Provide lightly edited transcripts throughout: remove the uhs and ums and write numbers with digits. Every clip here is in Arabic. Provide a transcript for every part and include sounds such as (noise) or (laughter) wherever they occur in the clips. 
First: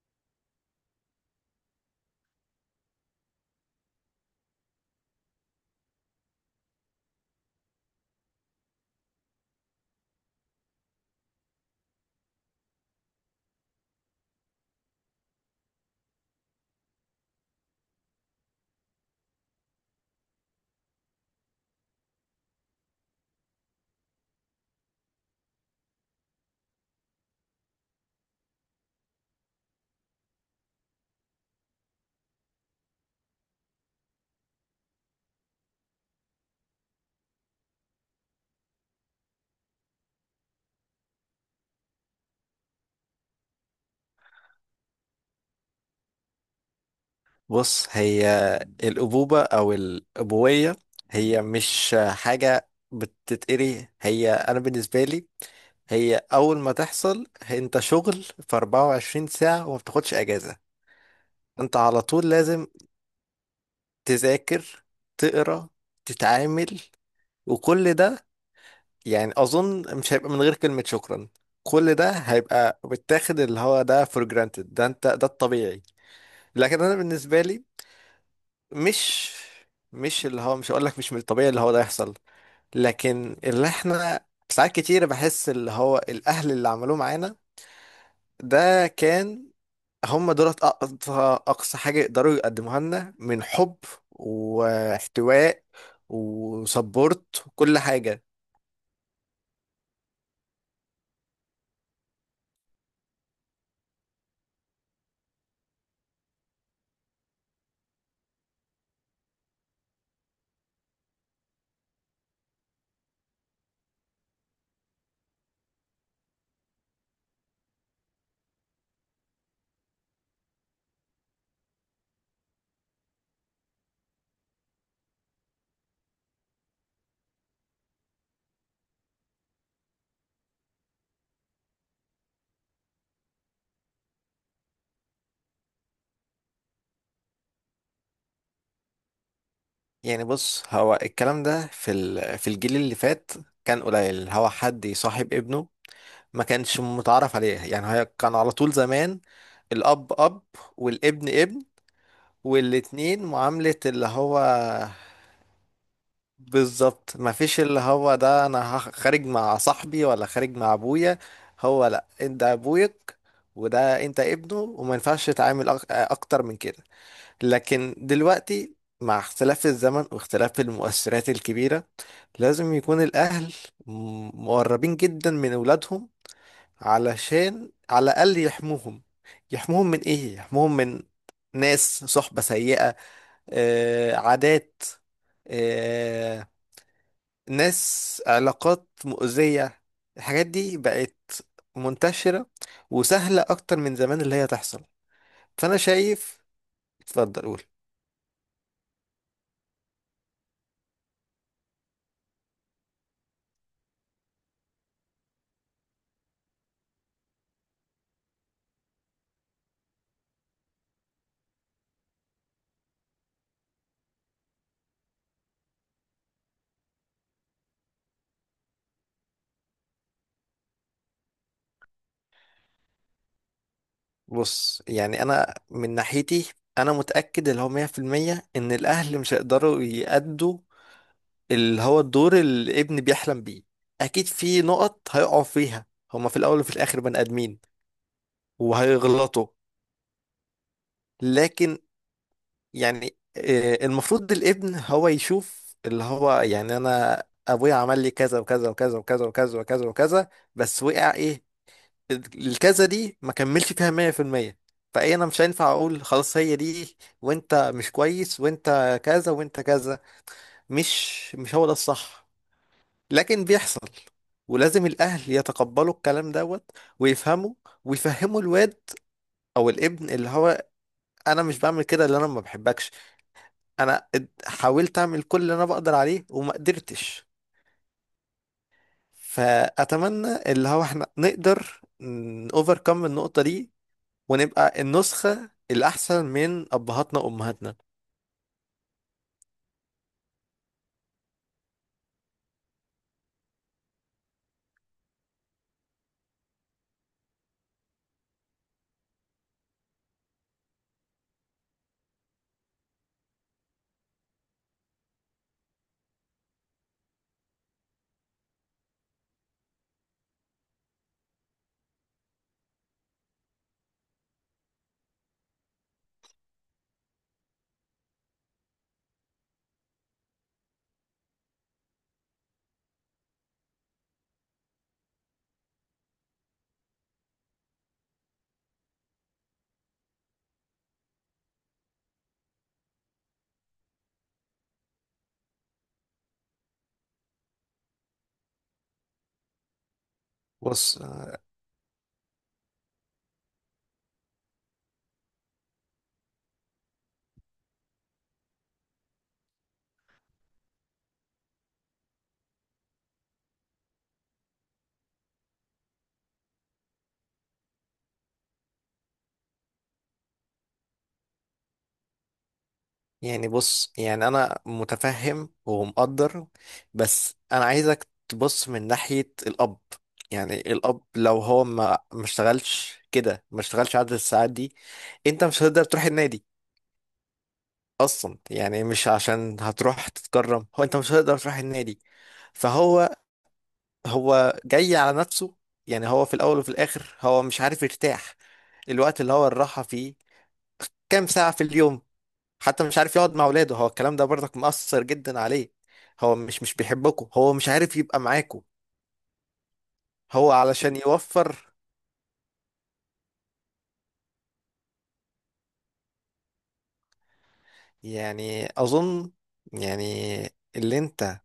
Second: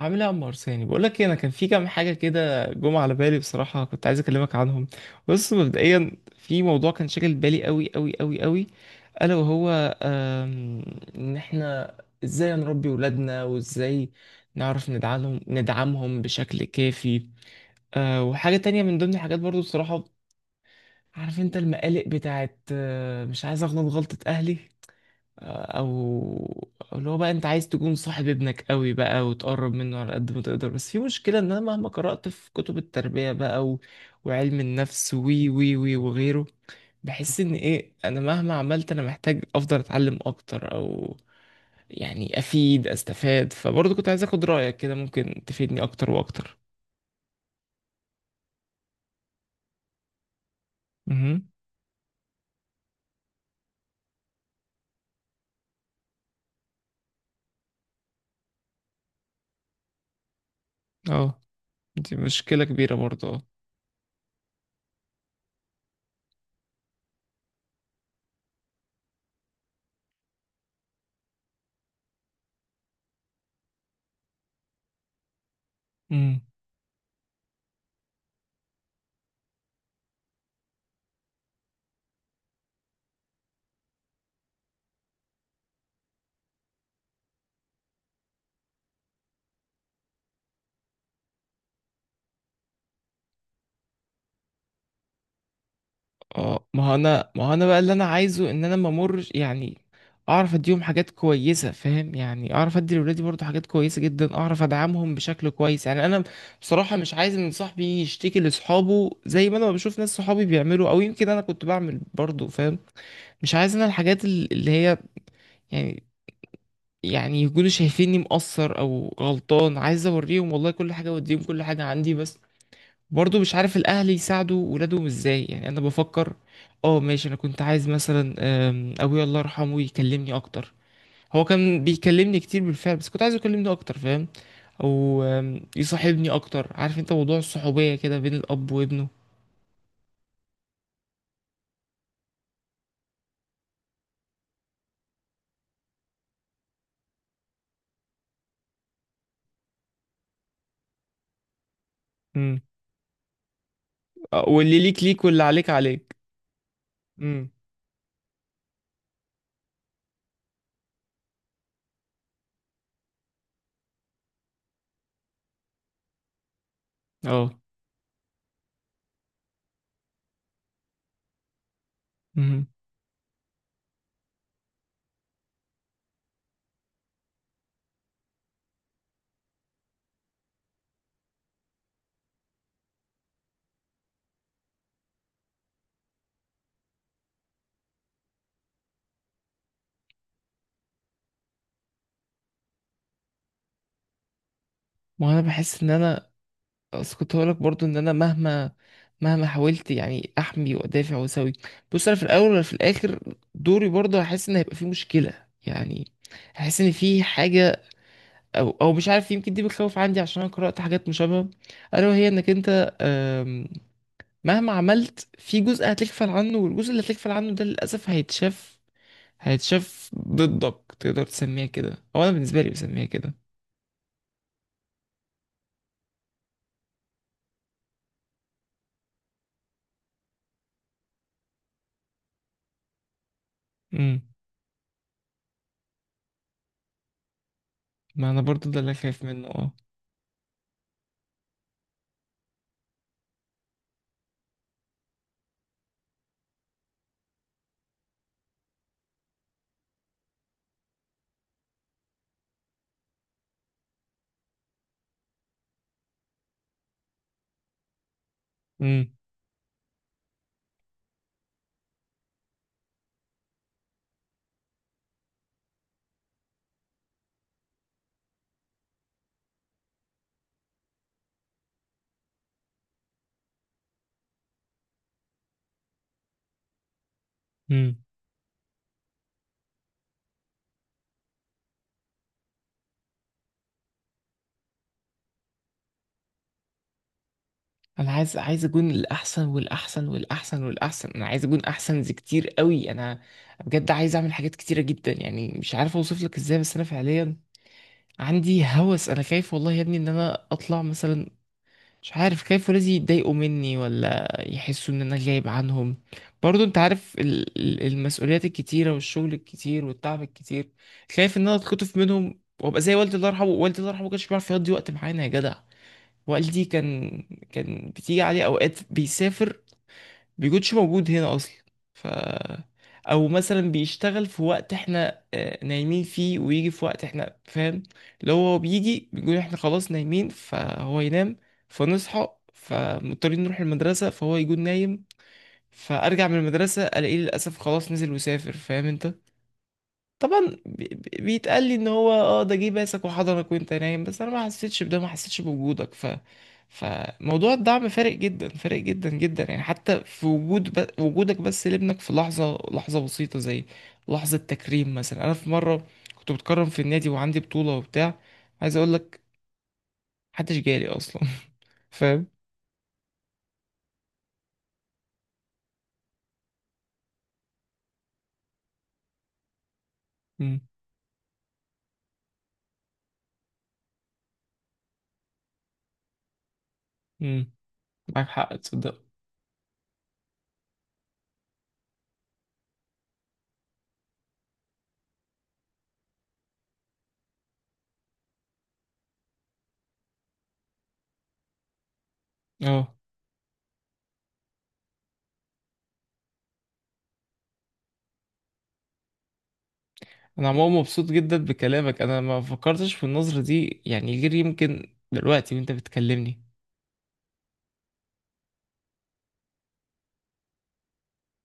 عامل ايه يا عمار؟ بقول لك إيه، انا كان في كام حاجه كده جم على بالي، بصراحه كنت عايز اكلمك عنهم. بص مبدئيا في موضوع كان شاغل بالي قوي قوي قوي قوي، الا وهو آم، ان احنا ازاي نربي ولادنا، وازاي نعرف ندعمهم بشكل كافي. وحاجه تانية من ضمن الحاجات برضو، بصراحه عارف انت المقالق بتاعت، مش عايز اغلط غلطه اهلي، أو اللي هو بقى انت عايز تكون صاحب ابنك قوي بقى وتقرب منه على قد ما تقدر، بس في مشكلة ان انا مهما قرأت في كتب التربية بقى وعلم النفس وي وي وي وغيره، بحس ان ايه، انا مهما عملت انا محتاج افضل اتعلم اكتر، او يعني استفاد، فبرضه كنت عايز اخد رأيك كده، ممكن تفيدني اكتر واكتر. بص هي الأبوبة أو الأبوية هي امم. مش حاجة بتتقري، هي أنا بالنسبة لي هي أول ما تحصل أنت شغل في 24 ساعة وما بتاخدش أجازة. اه. أنت على دي طول مشكلة لازم كبيرة برضه. تذاكر، تقرا، تتعامل، وكل ده. يعني أظن مش هيبقى من غير كلمة شكرا، كل ده هيبقى بتاخد اللي هو ده فور جرانتد، ده انت ده الطبيعي. اه. لكن انا بالنسبه لي مش مش اللي هو مش هقول لك مش من الطبيعي اللي هو ده يحصل، لكن اللي احنا ساعات كتير بحس اللي هو الاهل اللي عملوه معانا ده كان، هم دولت اقصى اقصى حاجة يقدروا يقدموها لنا من حب واحتواء اه، ما وسبورت هو انا بقى وكل اللي انا حاجة. عايزه ان انا ما امرش يعني، اعرف اديهم حاجات كويسه، فاهم؟ يعني اعرف ادي لاولادي برضو حاجات كويسه جدا، اعرف ادعمهم بشكل كويس، يعني انا بصراحه مش عايز ان صاحبي يشتكي لاصحابه زي ما انا بشوف ناس صحابي بيعملوا، او يمكن انا كنت بعمل برضو، فاهم؟ مش عايز انا الحاجات اللي هي يعني، يكونوا شايفيني مقصر او غلطان، عايز اوريهم والله كل حاجه واديهم كل حاجه عندي، بس برضه مش عارف الاهل يساعدوا ولادهم ازاي. يعني انا بفكر، اه ماشي، انا كنت عايز مثلا ابويا الله يرحمه يكلمني اكتر. هو كان بيكلمني كتير بالفعل بس كنت عايزه يكلمني اكتر، فاهم؟ او يصاحبني اكتر، عارف انت موضوع الصحوبية كده بين الاب وابنه. يعني بص، هو الكلام ده في الجيل اللي فات كان قليل هو حد يصاحب ابنه، ما كانش متعرف عليه. يعني هي كان على طول زمان الأب أب والابن ابن، امم. والاتنين معاملة اللي هو واللي ليك ليك واللي عليك عليك. بالظبط، امم. مفيش اللي هو ده انا خارج مع صاحبي ولا خارج مع ابويا. هو لا، انت ابوك وده انت ابنه، وما ينفعش تتعامل اكتر من كده. اه. لكن دلوقتي مع اختلاف الزمن واختلاف المؤثرات الكبيرة مهم. لازم يكون الاهل مقربين جدا من اولادهم، علشان على الاقل يحموهم. يحموهم من ايه؟ يحموهم من ناس صحبة سيئة، عادات، آه، ناس علاقات مؤذية. الحاجات دي بقت منتشرة وسهلة أكتر من زمان اللي هي تحصل. وانا فأنا بحس ان انا، شايف، اصل كنت اتفضل هقولك قول. برضو ان انا مهما حاولت يعني احمي وادافع واسوي، بص انا في الاول ولا في الاخر دوري برضو هحس ان هيبقى في مشكله يعني، هحس ان في حاجه، او مش عارف، يمكن دي بتخوف عندي عشان انا قرات حاجات مشابهه، الا وهي انك انت مهما عملت في جزء هتغفل عنه، والجزء اللي هتغفل عنه ده للاسف هيتشاف، هيتشاف ضدك، تقدر تسميها كده، او انا بالنسبه لي بسميها كده. بص يعني أنا من ناحيتي أنا متأكد اللي هو مية في المية إن الأهل مش هيقدروا يأدوا اللي هو الدور اللي الابن بيحلم بيه امم. أكيد في نقط هيقعوا فيها هما في الأول وفي الآخر بني آدمين ما انا برضو ده اللي خايف وهيغلطوا منه، اه. لكن يعني آه، المفروض الابن هو يشوف اللي هو يعني انا ابويا عمل لي كذا وكذا وكذا وكذا وكذا وكذا وكذا بس وقع ايه الكذا دي ما كملش فيها 100% فايه انا مش هينفع اقول خلاص هي دي وانت مش كويس وانت امم. كذا وانت كذا مش مش هو ده الصح لكن بيحصل ولازم الاهل يتقبلوا الكلام دوت ويفهموا ويفهموا الواد او الابن اللي هو انا مش بعمل كده اللي انا ما بحبكش انا اد- حاولت اعمل كل اللي انا بقدر عليه وما قدرتش امم. فاتمنى اللي هو احنا نقدر اوفركم النقطة دي ونبقى النسخة الاحسن من ابهاتنا وامهاتنا انا عايز، عايز اكون الاحسن والاحسن والاحسن والاحسن، انا عايز اكون احسن زي كتير قوي، انا بجد عايز اعمل حاجات كتيره جدا يعني، مش عارف اوصف لك ازاي بس انا فعليا عندي هوس، انا خايف والله يا ابني ان انا اطلع مثلا، مش عارف، خايف ولادي يتضايقوا مني ولا يحسوا ان انا غايب عنهم برضو، انت عارف المسؤوليات الكتيره والشغل الكتير والتعب الكتير، خايف ان انا اتخطف منهم وابقى زي والدي الله يرحمه. والدي الله يرحمه ما كانش بيعرف يقضي وقت معانا يا جدع. والدي كان، كان بتيجي عليه اوقات بيسافر، بيكونش موجود هنا اصلا، ف، او مثلا بيشتغل في وقت احنا نايمين فيه، ويجي في وقت احنا، فاهم؟ لو هو بيجي بيقول احنا خلاص نايمين فهو ينام، فنصحى فمضطرين نروح المدرسة فهو يكون نايم، فارجع من المدرسة الاقيه للاسف خلاص نزل وسافر، فاهم انت؟ طبعا بص بيتقال لي ان هو اه ده جه باسك وحضنك وانت نايم، بس انا ما حسيتش بده، ما حسيتش بوجودك، ف، فموضوع الدعم فارق جدا، فارق جدا جدا، يعني حتى في وجود وجودك بس لابنك في لحظة، لحظة بسيطة زي لحظة تكريم مثلا. انا في مرة كنت بتكرم في النادي وعندي بطولة وبتاع، عايز اقول لك محدش جالي اصلا. (laughs) فاهم؟ يعني، انا متفهم ومقدر، بس انا عايزك تبص من ناحية الاب. يعني امم. الاب لو هو ما اشتغلش كده، ما اشتغلش عدد الساعات دي انت مش هتقدر تروح النادي امم. معاك اصلا. حق، يعني تصدق؟ مش عشان هتروح تتكرم، هو انت مش هتقدر تروح النادي. فهو، هو جاي على نفسه. يعني هو في الاول وفي الاخر هو مش عارف يرتاح. الوقت اللي هو الراحة فيه كام ساعة في اليوم؟ حتى اه، مش عارف يقعد مع اولاده، هو الكلام ده برضك مؤثر جدا عليه. هو مش بيحبكم، هو مش عارف يبقى معاكم، انا هو عموما علشان مبسوط جدا يوفر. بكلامك، انا ما فكرتش في النظرة دي يعني غير يمكن دلوقتي وانت بتكلمني. يعني اظن، يعني اللي انت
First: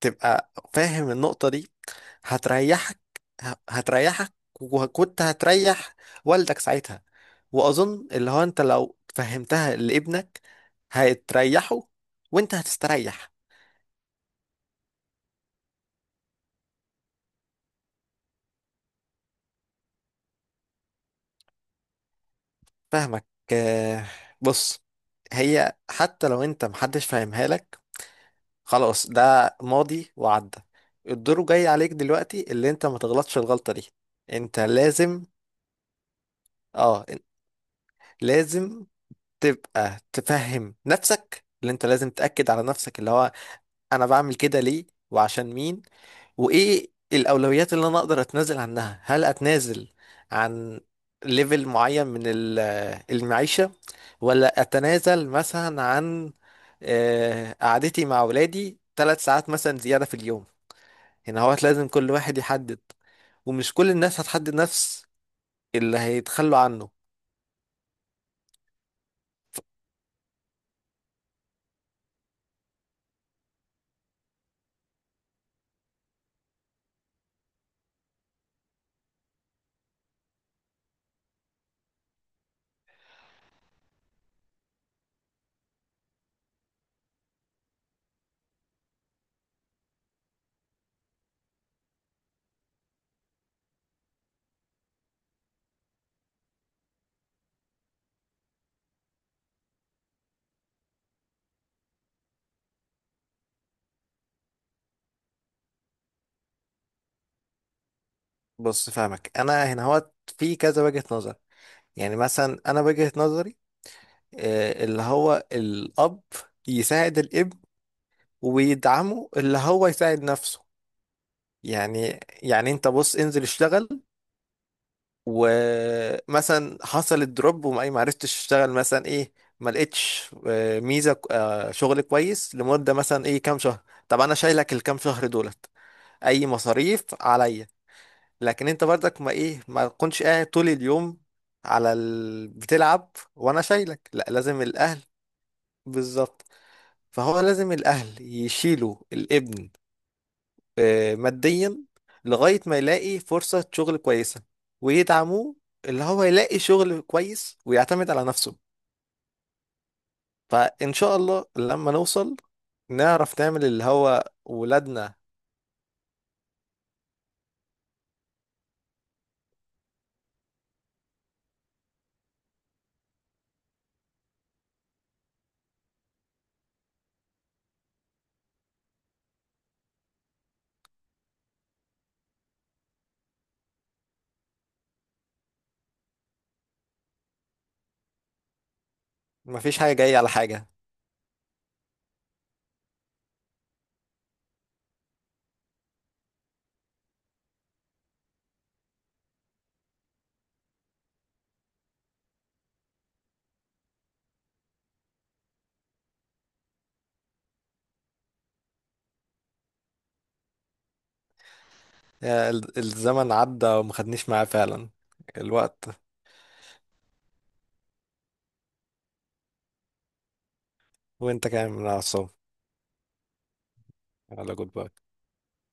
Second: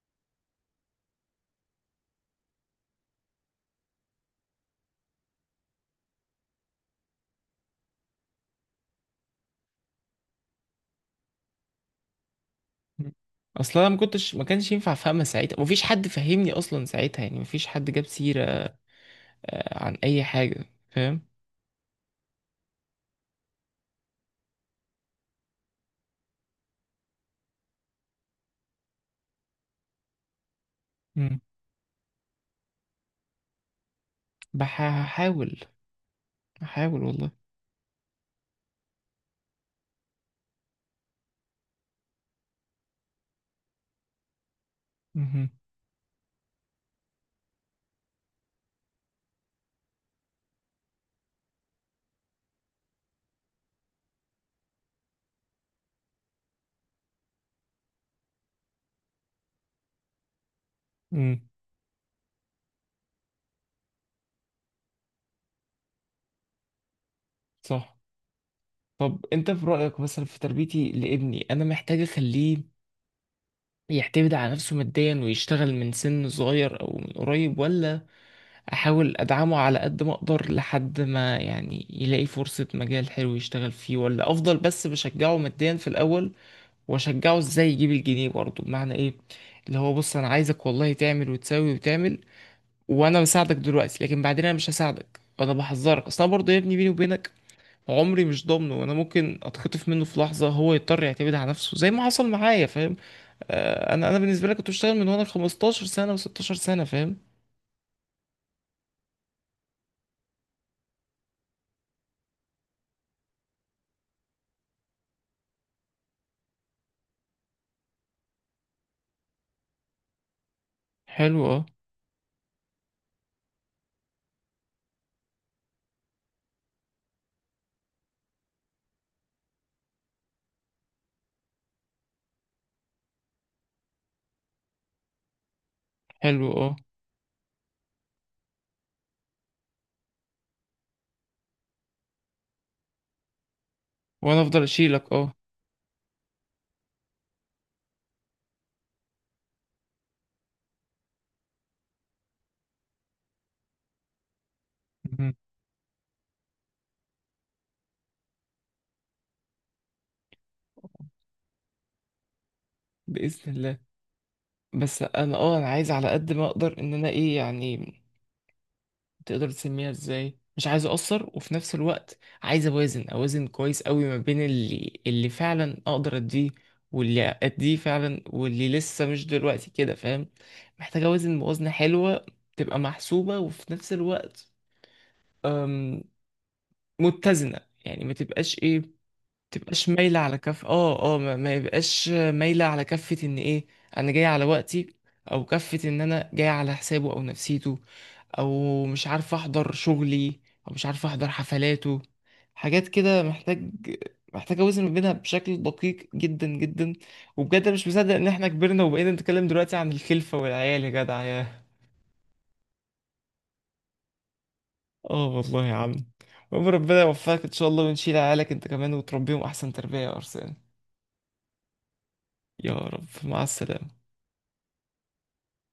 تبقى فاهم النقطة دي هتريحك، هتريحك وكنت هتريح والدك ساعتها. وأظن اللي هو أنت لو فهمتها لابنك هتريحه وأنت هتستريح. اصلا انا ما كانش ينفع افهمها ساعتها، مفيش حد فهمني اصلا ساعتها، يعني مفيش حد جاب سيرة عن اي حاجة، فاهم؟ فاهمك. آه، بص، هي حتى لو أنت محدش فاهمها لك، خلاص ده ماضي وعدى. مم. الدور جاي عليك دلوقتي اللي أنت ما تغلطش الغلطة دي. أنت بح- لازم، هحاول هحاول اه، والله. لازم تبقى تفهم نفسك اللي انت لازم تأكد على نفسك اللي هو انا بعمل كده ليه مهم. وعشان مين، وايه الاولويات اللي انا اقدر اتنازل عنها. هل اتنازل عن ليفل معين من المعيشة، ولا اتنازل مثلا عن قعدتي مع ولادي ثلاث ساعات مثلا زيادة في اليوم؟ مم. هنا هو لازم كل واحد يحدد، ومش كل الناس هتحدد نفس اللي هيتخلوا عنه. صح. طب انت في رأيك مثلا في تربيتي لابني انا محتاج اخليه يعتمد على نفسه ماديا ويشتغل من سن صغير او من قريب، ولا احاول ادعمه على قد ما اقدر لحد ما يعني يلاقي فرصة، مجال حلو يشتغل فيه، ولا افضل بس بشجعه ماديا في الاول؟ واشجعه ازاي يجيب الجنيه برضه، بمعنى ايه؟ اللي هو بص انا عايزك والله تعمل وتسوي وتعمل، وانا بساعدك دلوقتي لكن بعدين انا مش هساعدك، وانا بحذرك اصل انا برضه يا ابني بيني وبينك عمري مش ضامنه، وانا ممكن اتخطف منه في لحظة، هو يضطر يعتمد على نفسه زي ما حصل معايا، فاهم؟ آه، انا بالنسبة لي كنت بشتغل من وانا 15 سنة و16 سنة، فاهم؟ بص فاهمك، انا هنا هو في كذا وجهة نظر. يعني مثلا انا وجهة نظري اللي هو الاب يساعد الابن ويدعمه اللي هو يساعد نفسه. حلو، اه. يعني يعني انت بص، انزل اشتغل. ومثلا حصل الدروب وما ما عرفتش اشتغل مثلا ايه، ما لقيتش ميزة، شغل كويس لمدة مثلا ايه كام شهر، طب انا شايلك الكام شهر دولت، حلو، اي اه. مصاريف عليا. لكن انت برضك ما ايه، ما تكونش قاعد طول اليوم على ال... بتلعب وانا شايلك، لا وانا لازم افضل الاهل اشيلك، اه. بالظبط. فهو لازم الأهل يشيلوا الابن ماديا لغاية ما يلاقي فرصة شغل كويسة، مهم. ويدعموه اللي هو يلاقي شغل كويس ويعتمد على نفسه. فإن شاء الله لما نوصل نعرف باذن نعمل الله. اللي هو بس ولادنا انا اه انا عايز على قد ما اقدر ان انا ايه يعني، تقدر تسميها ازاي، مش عايز اقصر وفي نفس الوقت عايز اوازن، اوازن كويس قوي ما بين اللي فعلا اقدر اديه، واللي اديه فعلا واللي لسه مش دلوقتي كده، فاهم؟ محتاج اوازن موازنة حلوة تبقى محسوبة، وفي نفس الوقت أم، متزنة، يعني ما تبقاش ايه، مفيش تبقاش حاجة جاية مايلة على على كف، حاجة. اه اه ما يبقاش مايلة على كفة ان ايه انا جاي على وقتي، او كفة ان انا جاي على حسابه او نفسيته، او مش عارف احضر شغلي، او مش عارف احضر حفلاته، حاجات كده محتاج، محتاج اوزن ما بينها بشكل دقيق جدا جدا. وبجد أنا مش مصدق ان احنا كبرنا وبقينا نتكلم دلوقتي عن الخلفة والعيال يا جدع يا، الزمن عدى وما خدنيش معاه فعلا اه والله يا الوقت. عم. المهم ربنا يوفقك ان شاء الله، ونشيل عيالك انت كمان وتربيهم احسن تربية يا ارسلان. وانت كمان من على الصوت، يا رب، مع السلامة. على جود باي.